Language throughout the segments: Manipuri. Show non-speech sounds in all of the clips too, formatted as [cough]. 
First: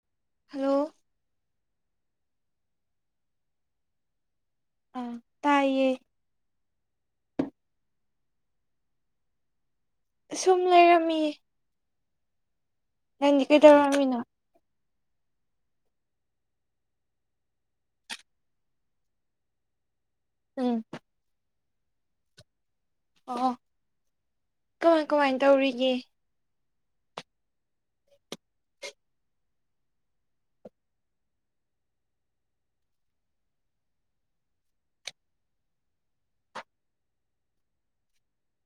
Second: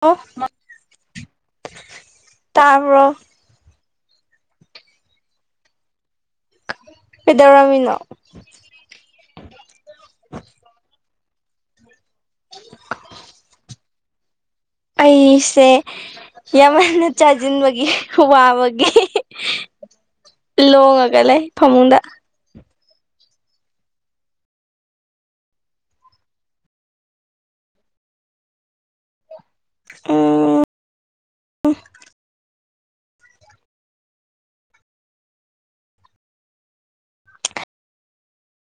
ꯑꯣ ꯍꯜꯂꯣ ꯇꯥꯕ꯭ꯔꯣ ꯎꯝ ꯇꯥꯏꯌꯦ ꯀꯩꯗꯧꯔꯝꯃꯤꯅꯣ ꯁꯨꯝ ꯂꯩꯔꯝꯃꯤꯌꯦ [unintelligible] ꯅꯪꯗꯤ ꯀꯩꯗꯧꯔꯝꯃꯤꯅꯣ ꯑꯩꯁꯦ ꯌꯥꯝꯃꯟꯅ ꯆꯥꯖꯤꯟꯕꯒꯤ ꯋꯥꯕꯒꯤ ꯎꯝ ꯂꯣꯡꯉꯒ ꯂꯩ ꯐꯃꯨꯡꯗ ꯑꯣ ꯀꯃꯥꯏ ꯀꯃꯥꯏ ꯇꯧꯔꯤꯒꯦ ꯎꯝ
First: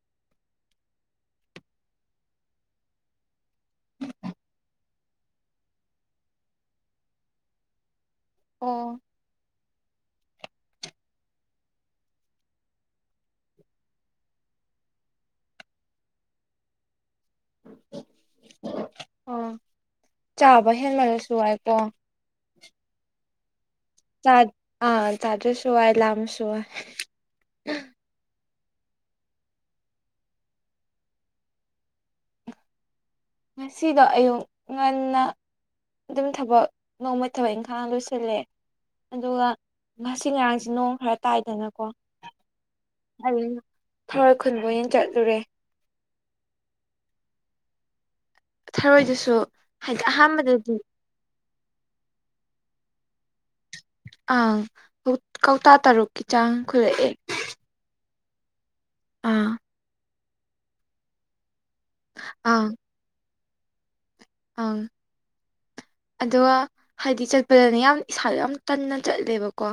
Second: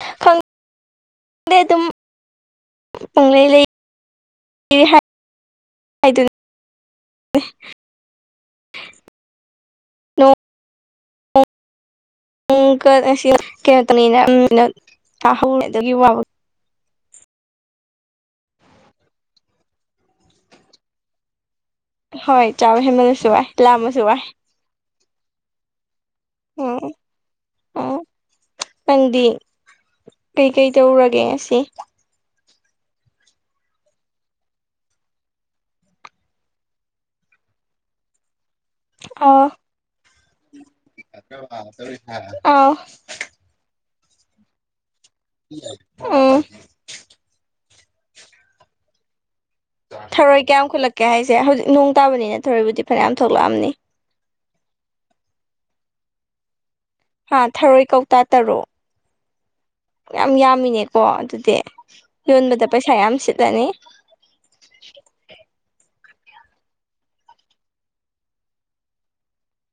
[unintelligible] ꯗꯨꯝ ꯄꯨꯡꯂꯩ ꯂꯩ ꯍꯥꯏꯗꯨꯅꯤ ꯑꯣ [unintelligible] [unintelligible] ꯑꯣ ꯆꯥꯕ ꯍꯦꯟꯃꯜꯂꯁꯨ ꯋꯥꯏꯀꯣ ꯍꯣꯏ ꯆꯥꯕ ꯍꯦꯟꯃꯜꯂꯁꯨ ꯋꯥꯏ ꯂꯥꯝꯃꯁꯨ ꯋꯥꯢ ꯆꯥꯠ ꯑꯥ ꯆꯥꯗ꯭ꯔꯁꯨ ꯋꯥꯏ ꯂꯥꯝꯃꯁꯨ ꯋꯥꯏ ꯑꯣ ꯅꯪꯗꯤ ꯀꯩꯀꯩ ꯇꯧꯔꯨꯔꯒꯦ ꯉꯁꯤ ꯉꯁꯤꯗꯣ ꯑꯌꯨꯛ ꯉꯟꯅ ꯑꯗꯨꯝ ꯊꯕꯛ ꯅꯣꯡꯃꯩ ꯊꯕꯛ ꯏꯪꯈꯥꯡ ꯂꯣꯏꯁꯤꯜꯂꯦ ꯑꯗꯨꯒ ꯑꯥ ꯉꯁꯤ ꯉꯔꯥꯡꯁꯦ ꯅꯣꯡ ꯈꯔ ꯇꯥꯏꯗꯅꯀꯣ ꯑꯥꯎ ꯍꯥꯏꯕꯂꯤ ꯊꯔꯣꯏ ꯈꯨꯟꯕ ꯑꯣꯏꯅ ꯆꯠꯂꯨꯔꯦ ꯎꯝ ꯊꯔꯣꯏꯗꯨꯁꯨ ꯍꯥꯏꯗꯤ ꯊꯔꯣꯏ ꯀꯌꯥꯝ ꯑꯍꯥꯟꯕꯗꯗꯤ ꯈꯨꯠꯂꯛꯀꯦ ꯍꯥꯏꯁꯦ ꯍꯧꯖꯤꯛ ꯅꯣꯡ ꯇꯥꯕꯅꯤꯅ ꯊꯔꯣꯏꯕꯨꯗꯤ ꯐꯅꯌꯥꯝ ꯊꯣꯛꯂꯛꯑꯝꯅꯤ ꯑ ꯀꯧ ꯀꯧꯇꯥ ꯇꯔꯨꯛꯀꯤ ꯆꯥꯡ ꯈꯨꯂꯛꯑꯦ ꯍꯥ ꯊꯔꯣꯏ ꯀꯧꯇꯥ ꯇꯔꯨꯛ ꯑꯥ ꯌꯥꯝ ꯌꯥꯝꯃꯤꯅꯦꯀꯣ ꯑꯗꯨꯗꯤ ꯑꯪ ꯌꯣꯟꯕꯗ ꯄꯩꯁꯥ ꯌꯥꯝ ꯁꯤꯠꯂꯅꯤ ꯑꯪ ꯑꯗꯣ ꯍꯥꯏꯗꯤ ꯆꯠꯄꯗꯅꯦ ꯌꯥꯝ ꯏꯁꯥꯗ ꯌꯥꯝ ꯇꯟꯅ ꯆꯠꯂꯦꯕꯀꯣ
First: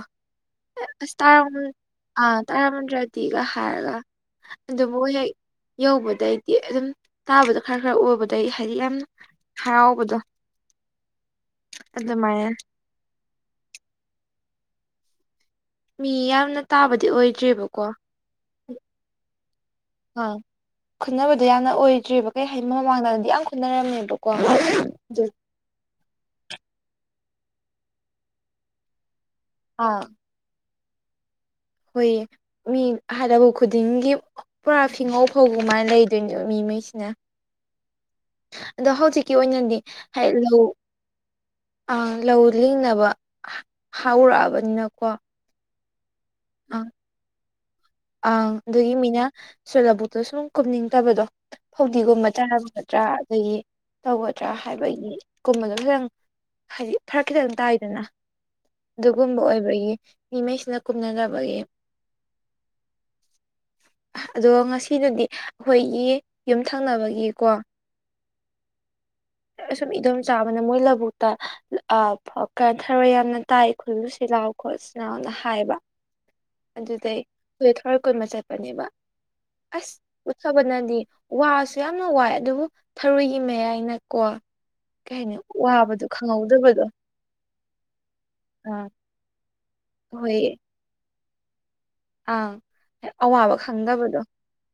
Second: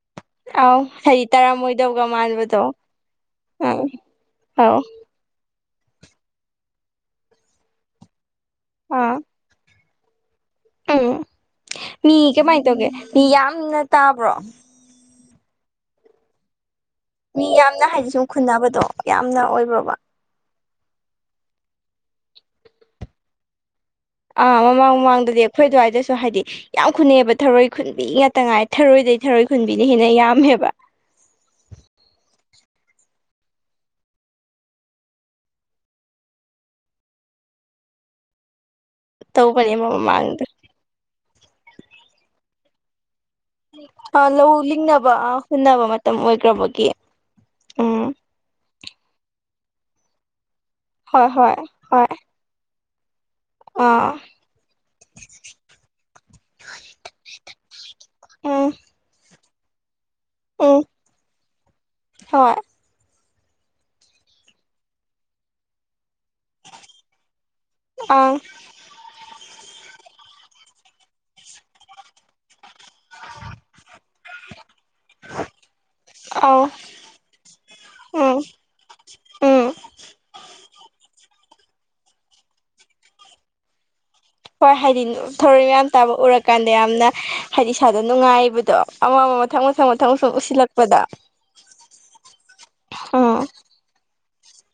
ꯑꯧ ꯑꯁ ꯍꯥꯏꯗꯤ ꯇꯔꯥꯝ ꯇꯥꯔꯝꯃꯣꯏꯗꯧꯒ ꯑꯥ ꯃꯥꯟꯕꯗꯣ ꯇꯔꯥꯝꯗ꯭ꯔꯗꯤꯒ ꯑꯪ ꯍꯥꯏꯔꯒ ꯑꯧ ꯑꯗꯨꯕꯨꯛ ꯂꯩ ꯌꯧꯕꯗꯩꯗꯤ ꯑꯗꯨꯝ ꯇꯥꯕꯗꯣ ꯈꯔ ꯈꯔ ꯎꯕꯗꯩ ꯍꯥꯏꯗꯤ ꯌꯥꯝ ꯑꯥ ꯍꯔꯥꯎꯕꯗꯣ ꯎꯝ ꯃꯤ ꯑꯗꯨꯃꯥꯏꯅ ꯀꯃꯥꯏ ꯇꯧꯒꯦ ꯃꯤ ꯌꯥꯝꯅ ꯇꯥꯕ꯭ꯔꯣ ꯃꯤ ꯌꯥꯝꯅꯠ ꯇꯥꯕꯗꯤ ꯑꯣꯏ ꯃꯤ ꯌꯥꯝꯅ ꯍꯥꯏꯗꯤ ꯁꯨꯝ ꯈꯨꯟꯗꯕꯗꯣ ꯌꯥꯝꯅ ꯑꯣꯏꯕ꯭ꯔꯕ ꯑꯥ ꯈꯨꯟꯅꯕꯗꯨ ꯌꯥꯝꯅ ꯑꯣꯏꯗ꯭ꯔꯦꯕ ꯀꯩ ꯍꯥꯏ ꯃꯃꯥꯡꯗꯗꯤ ꯌꯥꯝ ꯈꯨꯟꯅꯔꯝꯃꯦꯕꯛ ꯑꯥ ꯃꯃꯥꯡ ꯃꯃꯥꯡꯗꯗꯤ ꯑꯈꯣꯏꯗꯨꯋꯥꯏꯗꯁꯨ ꯍꯥꯏꯗꯤ ꯌꯥꯝ ꯈꯨꯅꯩꯌꯦꯕ ꯊꯔꯣꯏ ꯈꯨꯟꯕꯤ ꯉꯥꯛꯇ ꯉꯥꯏ ꯊꯔꯣꯏꯗꯩ ꯊꯔꯣꯏ ꯈꯨꯟꯕꯤꯅꯤ ꯍꯦꯟꯅ ꯌꯥꯝꯃꯦꯕ ꯍꯣꯏꯌꯦ ꯃꯤ ꯍꯥꯂꯕ ꯂꯕꯨꯛ ꯈꯨꯗꯤꯡꯒꯤ ꯄꯨꯔꯥ ꯐꯤꯉꯧ ꯐꯧꯒꯨ ꯃꯥꯥꯏꯟ ꯂꯩꯗꯣꯏꯅꯦꯕ ꯃꯤꯉꯩꯁꯤꯅ [inaudible] ꯑꯗꯣ ꯍꯧꯖꯤꯛꯀꯤ ꯑꯣꯏꯅꯗꯤ ꯇꯧꯕꯅꯦꯕ ꯍꯥꯏ ꯃꯃꯥꯡꯗ ꯂꯧ ꯑꯥ ꯂꯧ ꯂꯤꯡꯅꯕ ꯑ ꯂꯧ ꯍꯧꯔꯛꯑꯕꯅꯤꯅꯀꯣ ꯂꯤꯡꯅꯕ ꯑ ꯍꯨꯟꯅꯕ ꯃꯇꯝ ꯑꯣꯏꯒ꯭ꯔꯕꯨꯗꯤ ꯑꯪ ꯑꯪ ꯑꯗꯨꯒꯤ ꯃꯤꯅ ꯁꯣꯂꯕꯨꯛꯇꯣ ꯁꯨꯝ ꯀꯨꯝꯅꯤꯡꯇꯕꯗꯣ ꯍꯣꯏ ꯍꯣꯏ ꯍꯣꯏ ꯐꯧꯗꯤꯒꯨꯝꯕꯥ [unintelligible] ꯇ꯭ꯔꯥ ꯑꯗꯒꯤ ꯑꯥ ꯇꯧꯒꯗ꯭ꯔꯥ ꯍꯥꯏꯕꯒꯤ ꯀꯨꯝꯕꯗꯣ ꯈꯤꯇꯪ ꯍꯥꯏꯗꯤ ꯐꯔꯛ ꯈꯤꯇꯪ ꯇꯥꯏꯗꯅ ꯎꯝ ꯗꯨꯒꯨꯝꯕ ꯑꯣꯏꯕꯒꯤ ꯃꯤꯃꯩꯁꯤꯅ ꯎꯝ ꯀꯨꯝꯅꯗꯕꯒꯤ ꯍꯣꯏ ꯑꯗꯣ ꯉꯁꯤꯗꯨꯗꯤ ꯑꯈꯣꯏꯒꯤ ꯌꯨꯝ ꯊꯪꯅꯕꯒꯤꯀꯣ ꯑꯪ ꯑꯁꯨꯝ ꯏꯗꯣꯝ ꯆꯥꯕ ꯑꯃꯥꯅ ꯃꯣꯏ ꯂꯧꯕꯨꯛꯇ ꯑ [unintelligible] ꯊꯔꯣꯏ ꯌꯥꯝꯅ ꯇꯥꯏ ꯈꯨꯜꯂꯨ ꯁꯤꯂꯥꯎ ꯈꯣꯠꯂ ꯁꯤ ꯅꯥꯎꯅ ꯍꯥꯏꯕ ꯑꯥꯎ ꯗꯨꯗꯩ ꯍꯨꯏ ꯊꯣꯔꯣꯏ ꯀꯣꯟꯕ ꯆꯠꯄꯅꯦꯕ ꯎꯝ ꯑꯁ ꯎꯠꯊꯕꯅꯗꯤ ꯋꯥꯁꯨ ꯌꯥꯝꯅ ꯋꯥꯏ ꯑꯗꯨꯕꯨ ꯊꯔꯣꯏꯒꯤ ꯃꯌꯥꯏꯅꯀꯣ ꯍꯣꯏ ꯍꯥꯏꯗꯤ ꯀꯩ ꯍꯥꯏꯅꯤ ꯊꯧꯔꯣꯏ ꯃꯌꯥꯝ ꯋꯥꯕꯗꯣ ꯇꯥꯕ ꯎꯔꯀꯥꯟꯗ ꯈꯪꯍꯧꯗꯕꯗꯣ ꯌꯥꯝꯅ ꯍꯥꯏꯗꯤ ꯏꯁꯥꯗꯣ ꯅꯨꯡꯉꯥꯏꯕꯗꯣ ꯑꯥ ꯑꯃ ꯑꯃ ꯃꯊꯪ ꯃꯊꯪ ꯃꯊꯪ ꯃꯊꯪ ꯎꯁꯤꯜꯂꯛꯄꯗ ꯑꯪ ꯎꯝ ꯑꯋꯥꯕ ꯈꯪꯗꯕꯗꯣ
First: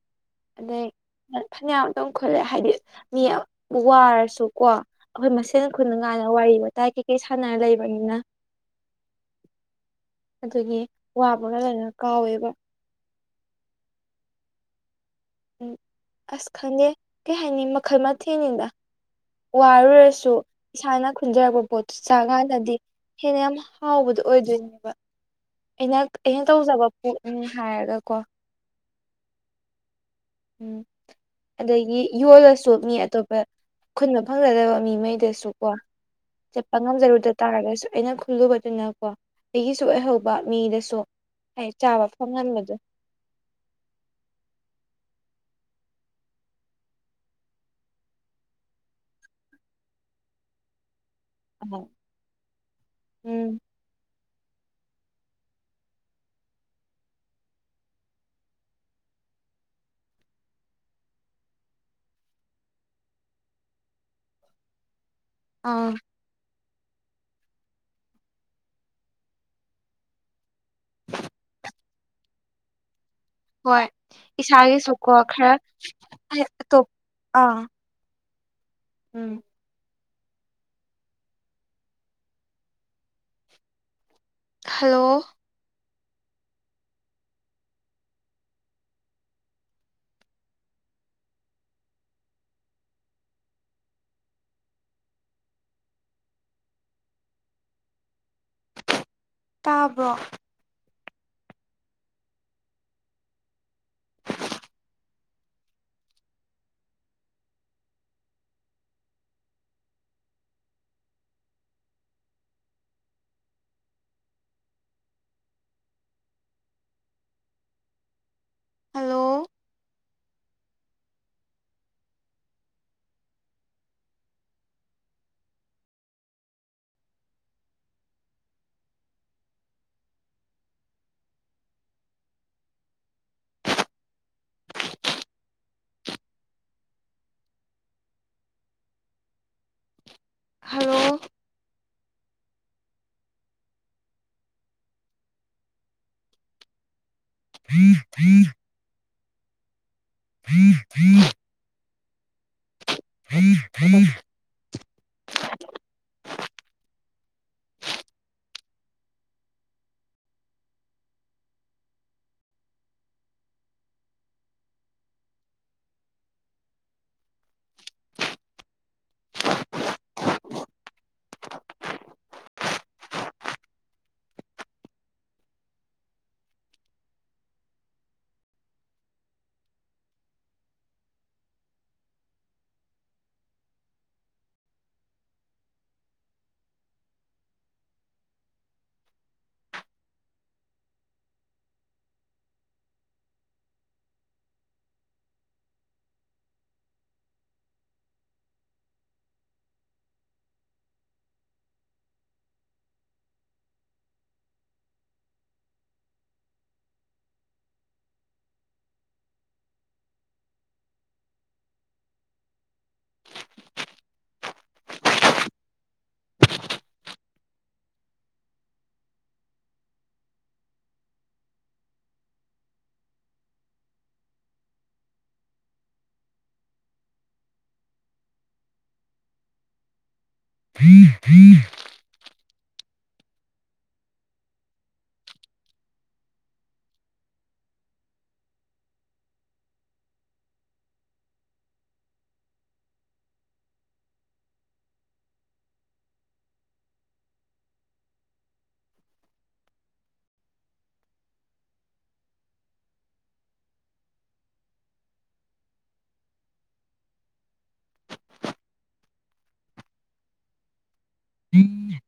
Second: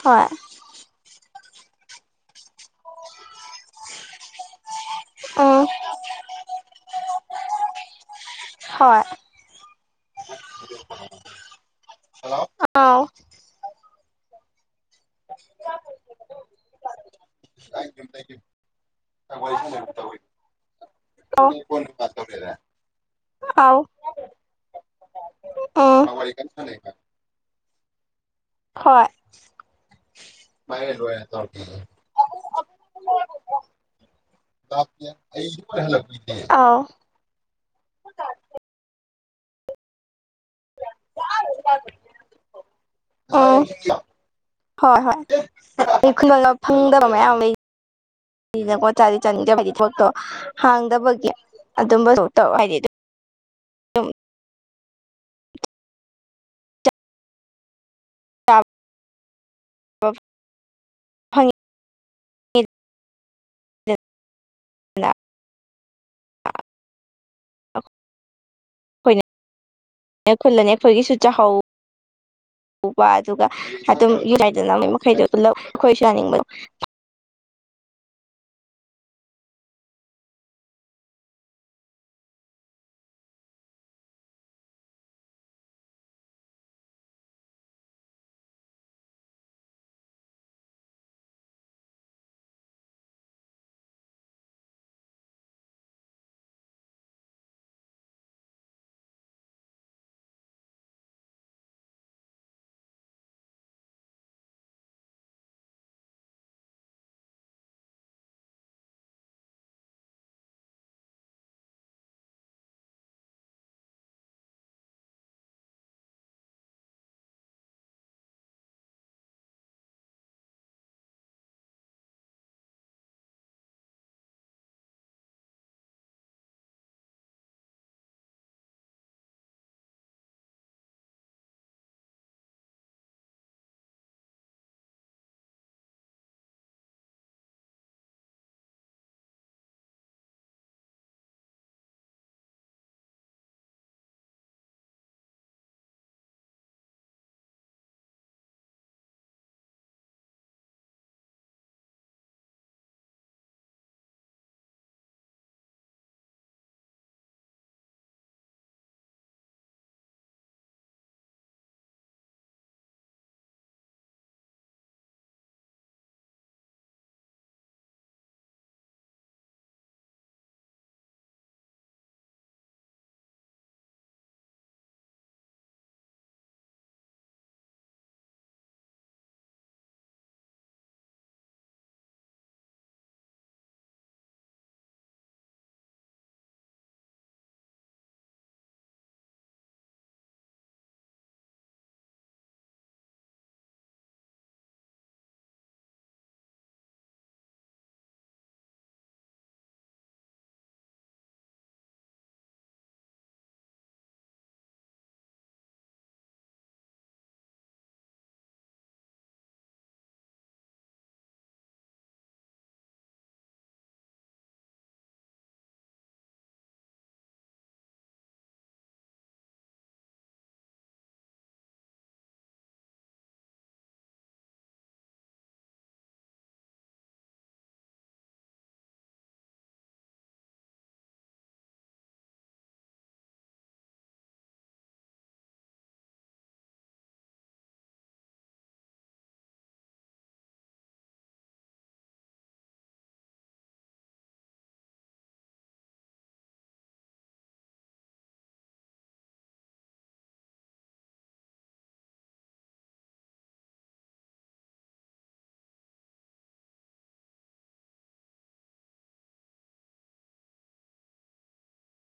ꯍꯣꯏ ꯑꯗꯩ ꯐꯅꯌꯥꯝꯇꯨꯡ ꯈꯨꯜꯂꯦ ꯍꯥꯏꯗꯤ ꯃꯤ ꯋꯥꯔꯁꯨꯀꯣ ꯑꯈꯣꯏ ꯎꯝ ꯃꯁꯦꯜ ꯈꯨꯟꯅꯨ ꯉꯥꯏꯅ ꯋꯥꯔꯤ ꯋꯥꯇꯥꯏ ꯀꯩ ꯀꯩ ꯁꯥꯟꯅꯔ ꯂꯩꯕꯅꯤꯅ ꯍꯣꯏ ꯑꯗꯨꯒꯤ ꯋꯥꯕꯒ ꯂꯣꯏꯅ ꯀꯥꯎꯋꯦꯕ ꯑꯥꯎ ꯎꯝ ꯑꯁ ꯈꯪꯗꯦ ꯀꯩ ꯍꯥꯏꯅꯤ ꯃꯈꯜ ꯃꯊꯦꯡꯅꯤꯗ ꯋꯥꯔꯨꯔꯁꯨ ꯏꯁꯥꯅ ꯈꯨꯟꯖꯔꯛꯄ ꯄꯣꯠꯇꯨ ꯆꯥꯒꯥꯟꯗꯗꯤ ꯍꯦꯟꯅ ꯌꯥꯝ ꯑꯥꯎ ꯍꯥꯎꯕꯗꯨ ꯑꯣꯏꯗꯣꯏꯅꯦꯕ ꯑꯩꯅ ꯎꯝ ꯍꯣꯏ ꯑꯩꯅ ꯇꯧꯖꯕ [unintelligible] ꯍꯥꯏꯔꯒ ꯀꯣ ꯍꯣꯏ ꯎꯝ ꯑꯗꯒꯤ ꯌꯣꯜꯂꯁꯨ ꯃꯤꯅꯤ ꯑꯇꯣꯞꯄ ꯈꯨꯟꯕ ꯐꯪꯖꯗꯕ ꯃꯤꯉꯩꯗꯁꯨ ꯀꯣ ꯆꯠꯄ ꯑꯥꯎ ꯉꯝꯖꯔꯨꯗ ꯇꯥꯔꯒꯁꯨ ꯑꯩꯅ ꯈꯨꯜꯂꯨꯕꯗꯨꯅꯀꯣ ꯑꯩꯒꯤꯁꯨ ꯑꯣꯏꯍꯧꯕ ꯃꯤꯗꯁꯨ ꯑꯩ ꯆꯥꯕ ꯐꯪꯍꯟꯕꯗꯣ ꯎꯝ ꯍꯣꯏ ꯍꯣꯏ ꯑꯩ ꯈꯨꯒꯗ ꯐꯪꯗꯕ ꯃꯌꯥꯝ ꯂꯩ ꯀꯣ ꯆꯥꯗꯤ ꯆꯥꯅꯤꯡꯗꯕ ꯍꯥꯏꯗꯤ ꯊꯕꯛꯇꯣ ꯍꯥꯡꯗꯕꯒꯤ ꯑꯍ ꯑꯗꯨꯝꯕꯁꯨ ꯇꯧ ꯍꯥꯏꯗꯤ ꯎꯝ [inaudible] [unintelligible] ꯑꯥ [unintelligible] ꯈꯨꯜꯂꯅꯤ ꯑꯩꯈꯣꯏꯒꯤꯁꯨ ꯆꯥꯍꯧ [unintelligible] ꯑꯗꯨꯒ ꯍꯣꯏ ꯑꯗꯨꯝ ꯌꯨ ꯌꯥꯏꯗꯅ ꯃꯣꯏ ꯏꯁꯥꯒꯤꯁꯨꯀꯣ ꯃꯈꯩꯗꯣ ꯈꯔ ꯄꯨꯂꯞ ꯑꯩꯈꯣꯏꯁꯨ ꯌꯥꯅꯤꯡꯕ ꯑꯇꯣꯞ ꯑꯥ ꯎꯝ ꯍꯜꯂꯣ ꯇꯥꯕ꯭ꯔꯣ [unintelligible] ꯍꯜꯂꯣ [unintelligible] ꯍꯜꯂꯣ [unintelligible] [unintelligible] [unintelligible] [unintelligible] [unintelligible] [unintelligible]